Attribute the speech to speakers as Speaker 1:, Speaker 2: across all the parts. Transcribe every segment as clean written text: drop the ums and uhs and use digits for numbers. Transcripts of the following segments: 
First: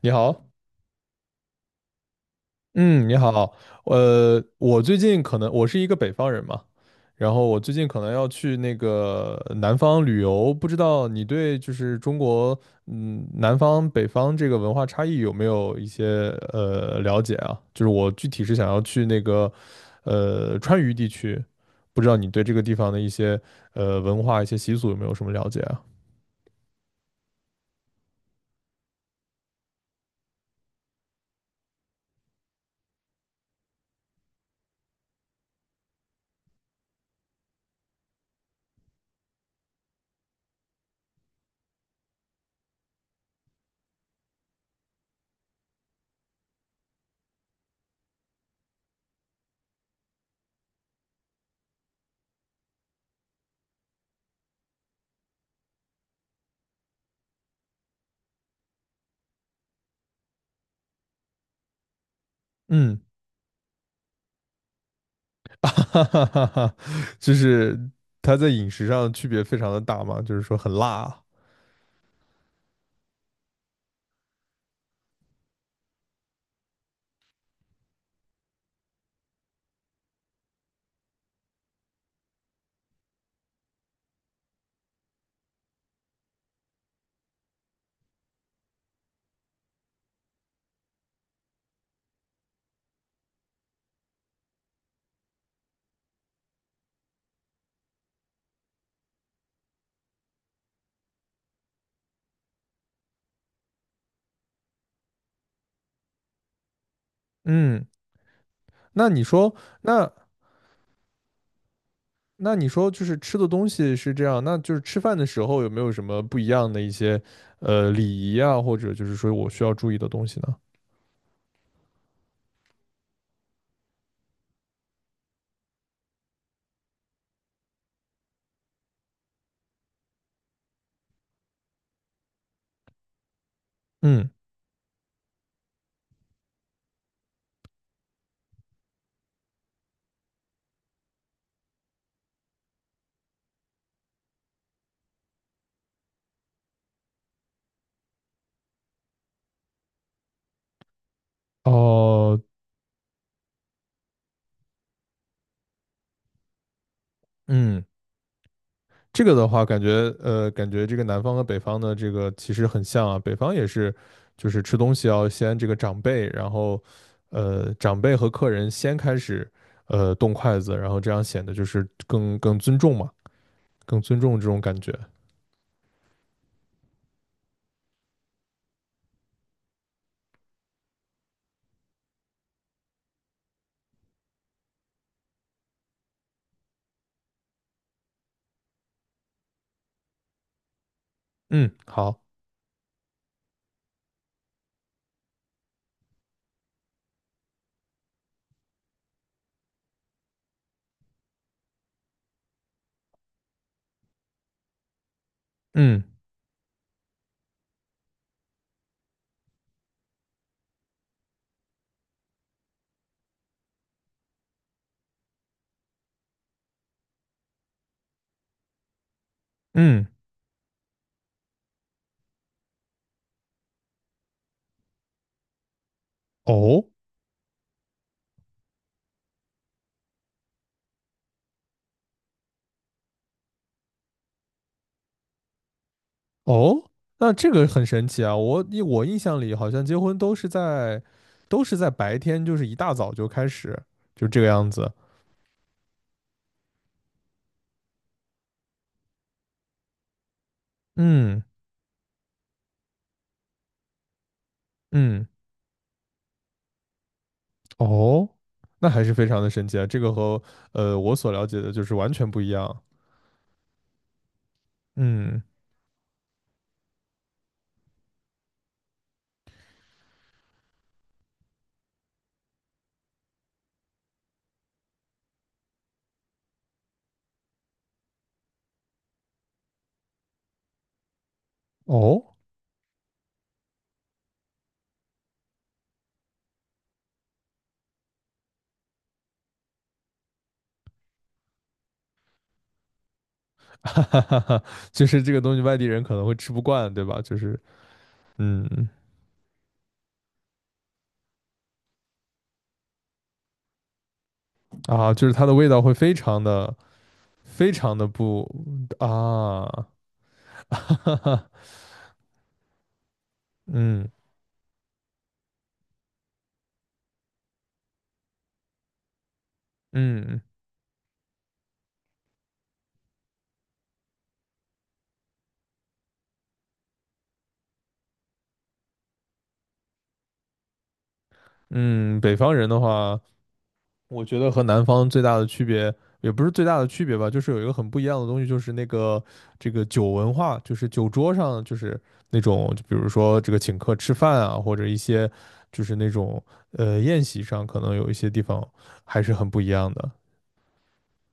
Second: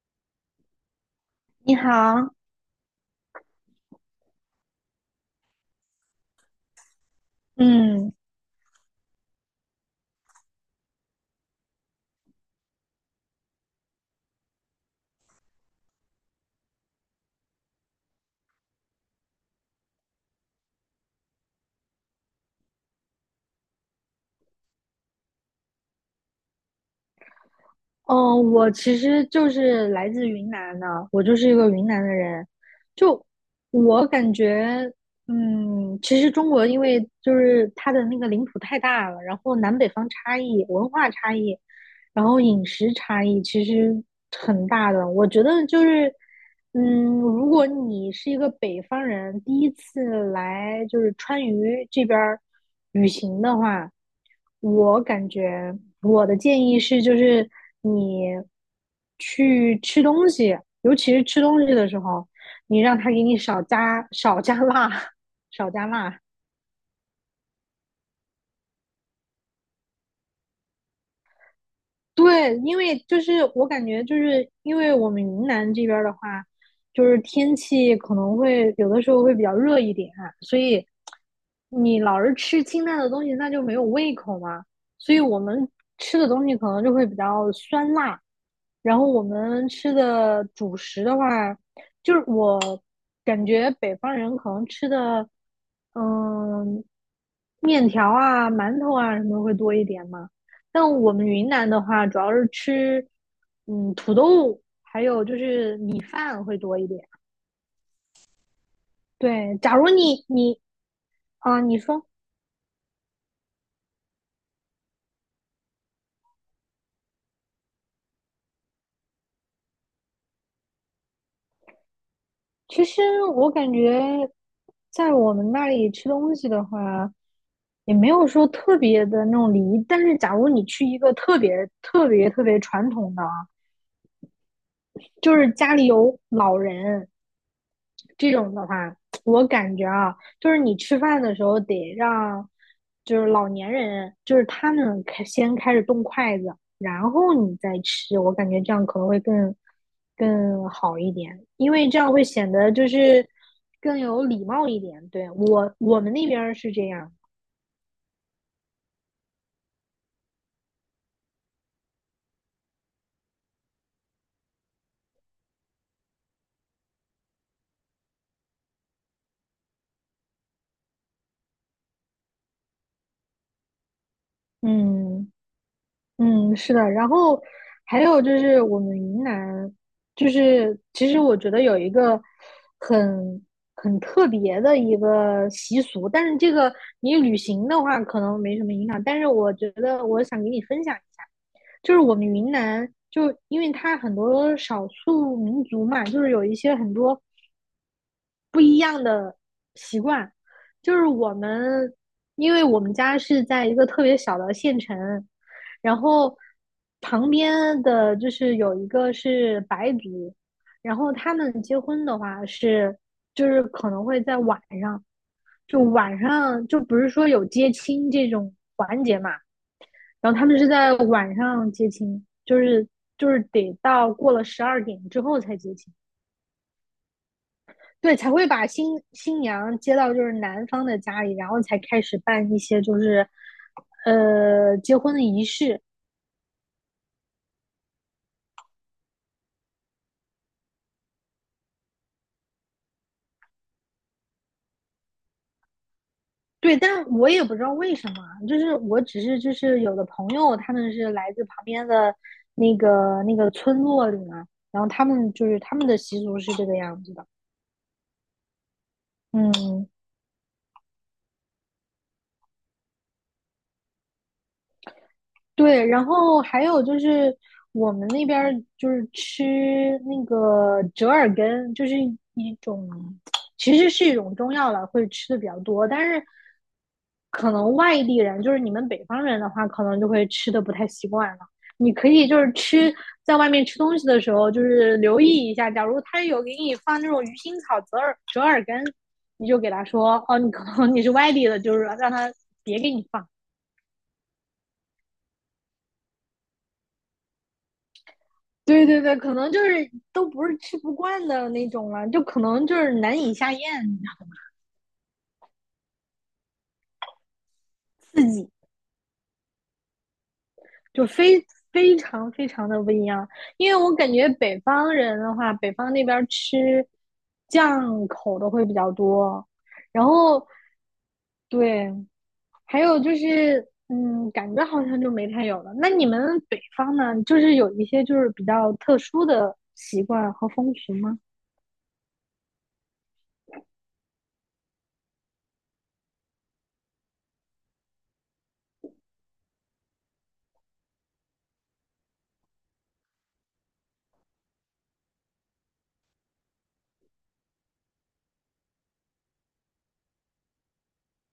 Speaker 1: 你好，
Speaker 2: 你好，
Speaker 1: 嗯，你好，我最近可能我是一个北方人嘛，然后我最近可能
Speaker 2: 嗯，
Speaker 1: 要去那个南方旅游，不知道你对就是中国，南方北方这个文化差异有没有一些了解啊？就是我具体是想要去那个，川渝地区，不知道你对这个地方的一些文化一些习俗有没有什么了解啊？
Speaker 2: 哦，我其实就是来自云南的，我就是一个云南的人。就我感觉，其实中国因为就是它的那个领土太大了，然后南北方差异、文化差异，然后饮食差异其实很大的，我觉得就是，如果你是一个北方人，第一次来就是川渝这边儿旅行的话，我感觉我的建议是，就是你去吃东西，尤其是吃东西的时候，你让
Speaker 1: 嗯。
Speaker 2: 他给你少加辣，
Speaker 1: 哈
Speaker 2: 少加辣。
Speaker 1: 哈哈哈，就是它在饮食上区别非常的大嘛，就是说很辣啊。
Speaker 2: 对，因为就是我感觉就是因为我们云南这边儿的话，就是天气可能会有的时候会比较热一点啊，所以你老是吃清淡的东西，那就没有胃口嘛。所以我们吃的东西可能就会比较酸辣，然后我们吃的主食的话，就是我感觉北方人可能吃的，嗯，面条啊、馒头啊什么会多一点嘛。但我们云南的话，主要是吃土豆，还有就是米饭会多一点。
Speaker 1: 嗯，那你说，
Speaker 2: 对，假如
Speaker 1: 那
Speaker 2: 你你啊，你说，
Speaker 1: 那你说，就是吃的东西是这样，那就是吃饭的时候有没有什么不一样的一些礼仪啊，或者就是说我需要注意的东西呢？
Speaker 2: 其实我感觉在我们那里吃东西的话，也没有说特别的那种离。但是，假如你去一个特别特别特别传统的啊，
Speaker 1: 嗯，
Speaker 2: 就是家里有老人，这种的话，我感觉啊，就是你吃饭的时候得让，就是老年人，就是他们先开始动筷子，然后你再吃，我感觉这样可能会更好一点，因为这样会
Speaker 1: 哦，
Speaker 2: 显得就是更有礼貌一点。对，我们那边是这样，
Speaker 1: 嗯。这个的话，感觉这个南方和北方的这个其实很像啊。北方也是，就是吃东西要先这个长辈，然后长辈和客人先开始动筷子，然后这样显得就是更尊重嘛，更尊重这种感觉。
Speaker 2: 嗯。嗯，是的，然后还有就是我们云南，就是其实我觉得有一个很很特别的一个习俗，但是这个你旅行的话可能没什么影响，但是我觉得我想给你分享一下，
Speaker 1: 嗯，
Speaker 2: 就是我
Speaker 1: 好，
Speaker 2: 们云南，就因为它很多少数民族嘛，就是有一些很多。不一样的习惯，就是我们，因为我们家是在一个特别小的县城，然
Speaker 1: 嗯
Speaker 2: 后旁边的就是有一个是白族，然后他们结婚的话是，就是可能会在晚上，就晚上就不是说有接亲这种环节嘛，
Speaker 1: 嗯，
Speaker 2: 然后他们是在晚上接亲，就是得到过了12点之后才接亲。
Speaker 1: 哦
Speaker 2: 对，才会把新娘接到就是男方的家里，然后才开始办一些就是，结婚的仪式。
Speaker 1: 哦，那这个很神奇啊！我印象里好像结婚都是在白天，就是一大早就开始，就这个样子。
Speaker 2: 对，但我也不知道为什么，就是我只是就是有的朋友他们是来
Speaker 1: 嗯
Speaker 2: 自旁边的那个村落里嘛，然后他
Speaker 1: 嗯，
Speaker 2: 们就是他们的习俗是这个样子的。
Speaker 1: 哦，那还是非常的神奇啊，
Speaker 2: 嗯，
Speaker 1: 这个和我所了解的就是完全不一样。嗯，
Speaker 2: 对，然后还有就是我们那边儿就是吃那个折耳根，就是一种，其实是一种中药了，会吃的比较多。但是可能外地人，就是你们北方人的话，可能就会吃的不太习惯了。你可
Speaker 1: 哦，
Speaker 2: 以就是吃在外面吃东西的时候，就是留意一下，假如他有给你放那种鱼腥草、折耳根，你就给他说，哦，你可能你是外地的，就是让他别给你放。
Speaker 1: 哈哈哈哈，就是这个东西外地人可能会吃不惯，对吧？
Speaker 2: 对
Speaker 1: 嗯
Speaker 2: 对对，可能就是都不是吃不惯的那种了，就可能就是难以下咽，
Speaker 1: 就是它的味道会非常的非常的
Speaker 2: 刺
Speaker 1: 不
Speaker 2: 激
Speaker 1: 啊，哈
Speaker 2: 就
Speaker 1: 哈
Speaker 2: 非
Speaker 1: 哈，
Speaker 2: 非常非常的不一样。因为我
Speaker 1: 嗯
Speaker 2: 感觉北方人的话，北方那边儿吃酱口的会比较多，然
Speaker 1: 嗯
Speaker 2: 后对，还有就是感觉好像就没太有了。那你们北方呢，就是有一些就是比较特殊的习惯和风俗吗？
Speaker 1: 嗯，北方人的话。我觉得和南方最大的区别，也不是最大的区别吧，就是有一个很不一样的东西，就是那个这个酒文化，就是酒桌上就是那种，就比如说这个请客吃饭啊，或者一些就是那种宴席上，可能有一些地方还是很不一样的。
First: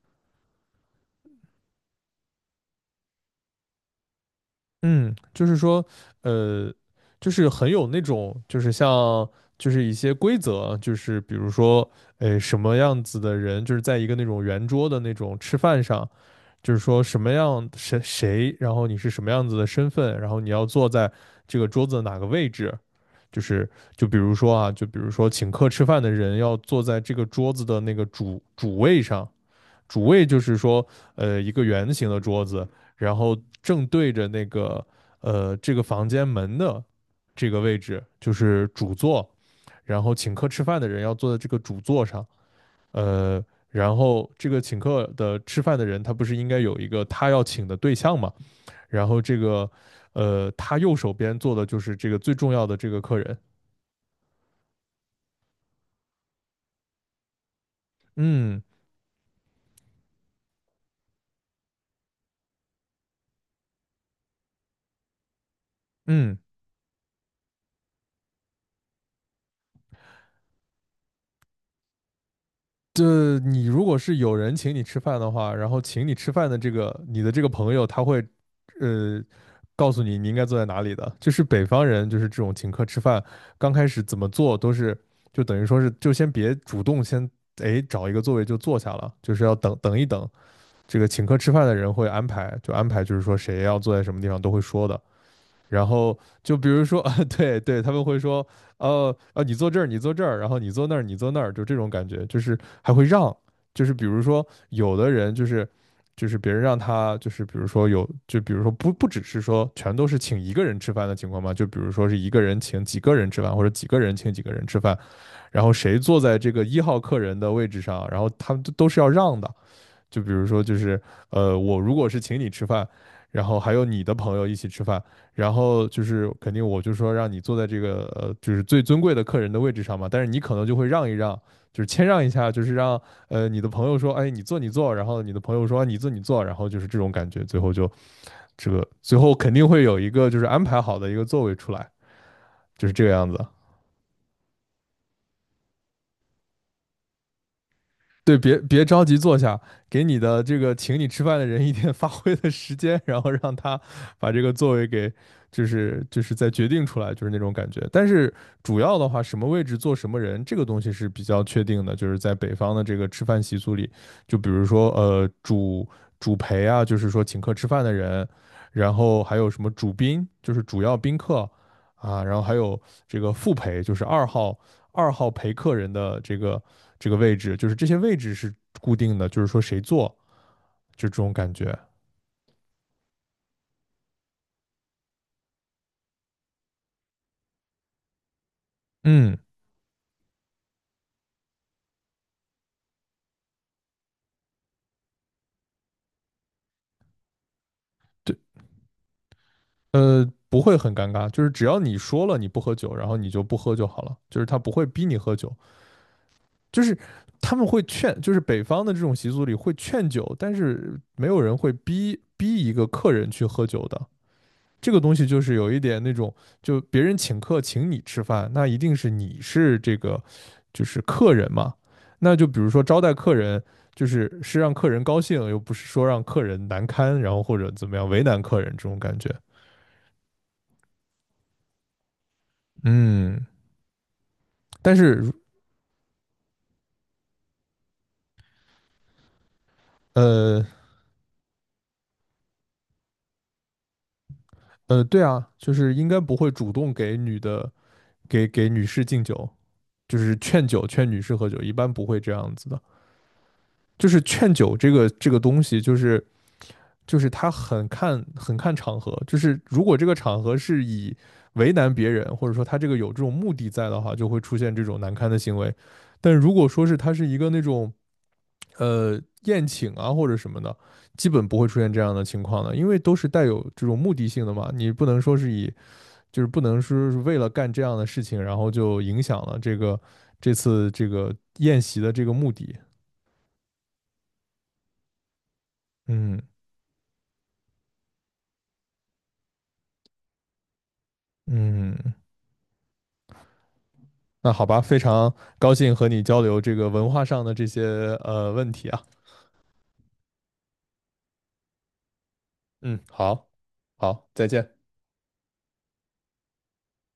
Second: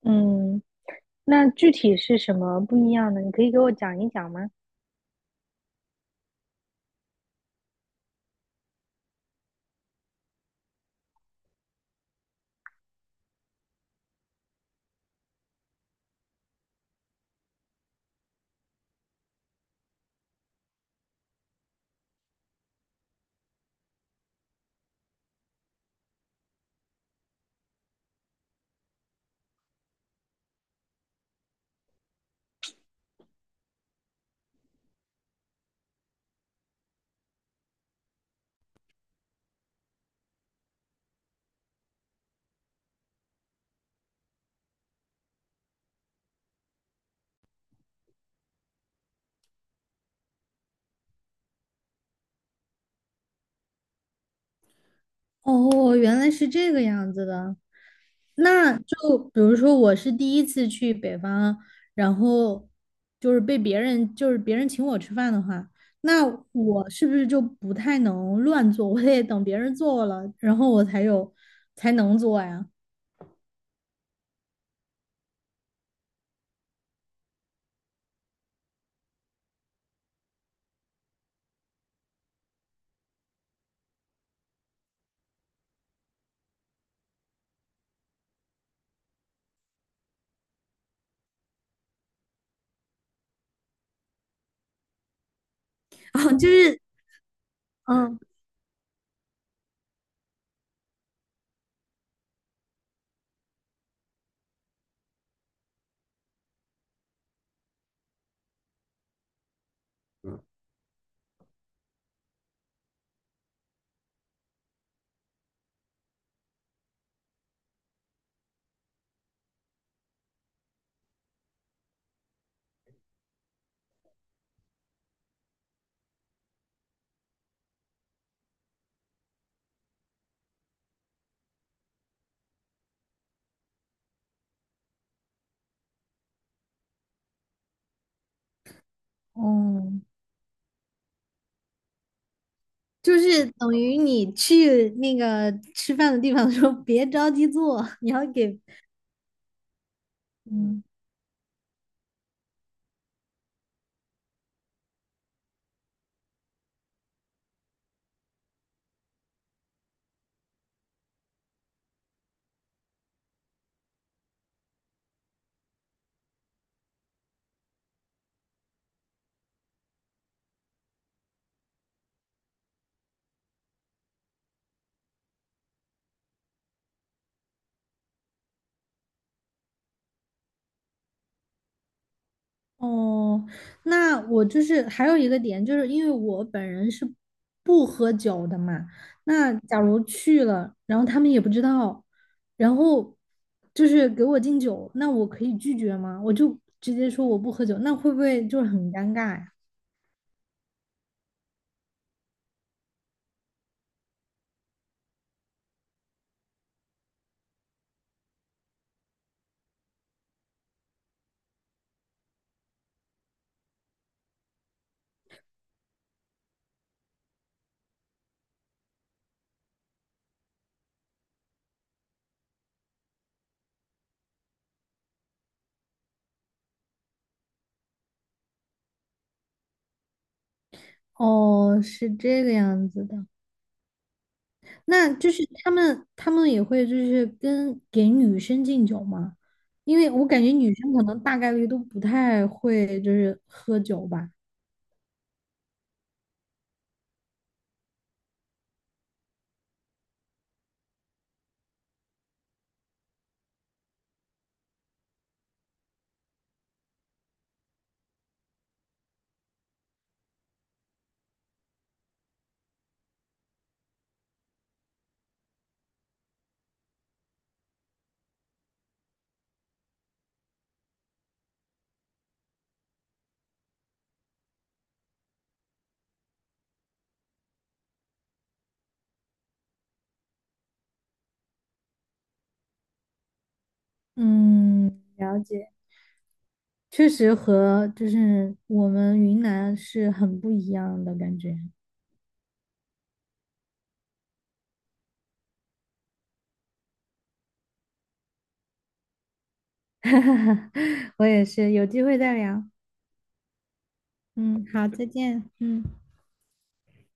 Speaker 2: 嗯，那具体是什么不一样的？你可以给我讲一讲吗？
Speaker 1: 嗯，就是说，呃，就是很有那种，就是像就是一些规则，就是比如说，什么样子的人，就是在一个那种圆桌的那种吃饭上。就是说什么样谁谁，然后你是什么样子的身份，然后你要坐在这个桌子的哪个位置，就是就比如说请客吃饭的人要坐在这个桌子的那个主位上，主位就是说一个圆形的桌子，然后正对着那个这个房间门的这个位置就是主座，然后请客吃饭的人要坐在这个主座上，呃，然后这个请客的吃饭的人，他不是应该有一个他要请的对象嘛？然后这个，他右手边坐的就是这个最重要的这个客人。
Speaker 2: 哦，原来是这个样子的。
Speaker 1: 嗯
Speaker 2: 那就比如说，我是第一次去北方，然后就是被别人，就是别人请我吃饭的话，那
Speaker 1: 嗯，
Speaker 2: 我是不是就不太能乱做？我得等别人做了，然后我才能做呀。
Speaker 1: 这你如果是有人请你吃饭的话，然后请你吃饭的这个你的这个朋友，他会，呃。告诉你你应该坐在哪里的，就是北方人，就是这种请客吃饭，刚开始怎么做都是，就等于说是，就先别主动先，哎，找一个座位就坐下了，就是要等等一等，这个请客吃饭的人会安排就是说谁要坐在什么地方都会说的。然 后
Speaker 2: 然就
Speaker 1: 就比
Speaker 2: 是，
Speaker 1: 如说，啊，对对，他们会
Speaker 2: 嗯，
Speaker 1: 说，你坐这儿，你坐这儿，然后你坐那儿，你坐那儿，就这种感觉，就是还会让，就是比如说有的人就是别人让他就是比如说不只是说全都是请一个人吃饭的情况嘛，就比如说是一个人请几个人吃饭，或者几个人请几个人吃饭，然后谁坐在这个一号客人的位置上，然后他们都是要让的。就比如说，就是我如果是请你吃饭，然后还有你的朋友一起吃饭，然后就是肯定我就说让你坐在这个就是最尊贵的客人的位置上嘛，但是你可能就会让一让，就是谦让一下，就是让你的朋友说，哎，你坐你坐，然后你的朋友说、啊你坐你坐，然后就是这种感觉，最后就这个最后肯定会
Speaker 2: 哦，
Speaker 1: 有一个就是安排好的一个座位出来，就是这个
Speaker 2: 就
Speaker 1: 样子。
Speaker 2: 是等于你去那个吃饭的地方的时候，别着急做，你要
Speaker 1: 对，别
Speaker 2: 给，
Speaker 1: 别着急坐下，给你的这个
Speaker 2: 嗯。
Speaker 1: 请你吃饭的人一点 发挥的时间，然后让他把这个座位给，就是再决定出来，就是那种感觉。但是主要的话，什么位置坐什么人，这个东西是比较确定的，就是在北方的这个吃饭习俗里，就比如说主陪啊，就是说请客吃饭的人，然后还有什么主宾，就是主要宾客啊，然后还有这个副陪，就是二号陪客人的这个。这个位置，就是这些位置是固定的，就是说谁坐就这种感觉。
Speaker 2: 哦，那我就是还有一个点，就是因为我本人是不喝酒的嘛，
Speaker 1: 嗯，
Speaker 2: 那假如去了，然后他们也不知道，然后就是给我敬酒，那我可以拒绝吗？我就直接说我不喝酒，那会不
Speaker 1: 对，
Speaker 2: 会就是很尴尬呀？
Speaker 1: 不会很尴尬，就是只要你说了你不喝酒，然后你就不喝就好了，就是他不会逼你喝酒，就是他们会劝，就是北方的这种习俗里会劝酒，但是没有人会逼一个客人去喝酒的。这个东西就是有一点那种，就别人请客请你吃饭，那一定是你是这个就是客人嘛。那就比如说招待客人，就是是让客人高兴，又不是说让客人难堪，然后或者怎么样为难客人这种感觉。
Speaker 2: 哦，是这个样子的，
Speaker 1: 嗯，但
Speaker 2: 那
Speaker 1: 是
Speaker 2: 就是他们也会就是给女生敬酒吗？因为我感觉
Speaker 1: 呃
Speaker 2: 女生可能大概率都不太会就是喝酒吧。
Speaker 1: 对啊，就是应该不会主动给女士敬酒，就是劝酒劝女士喝酒，一般不会这样子的。就是劝酒这个东西，就是他很看场合，就是如果这个场合是以为难别人，或者说他这个有这种目的在的话，就会出现这种难堪的行为。但如果说是他是一个那种宴请啊或者什么的，基本不会出现这样的情况的，因为都是带有这种目的性的嘛。你不能说是以就是不能说是为了干这样的事情，然后就影响了这次这个宴席的这个目的。
Speaker 2: 嗯，了解，
Speaker 1: 嗯
Speaker 2: 确实和就是我们云南是很不一样的感觉。
Speaker 1: 嗯，那好吧，非常高兴和你交流这个文化上的这些问题啊。
Speaker 2: 我也是，有机会再聊。
Speaker 1: 嗯，好，好，再
Speaker 2: 嗯，
Speaker 1: 见。
Speaker 2: 好，再见。嗯。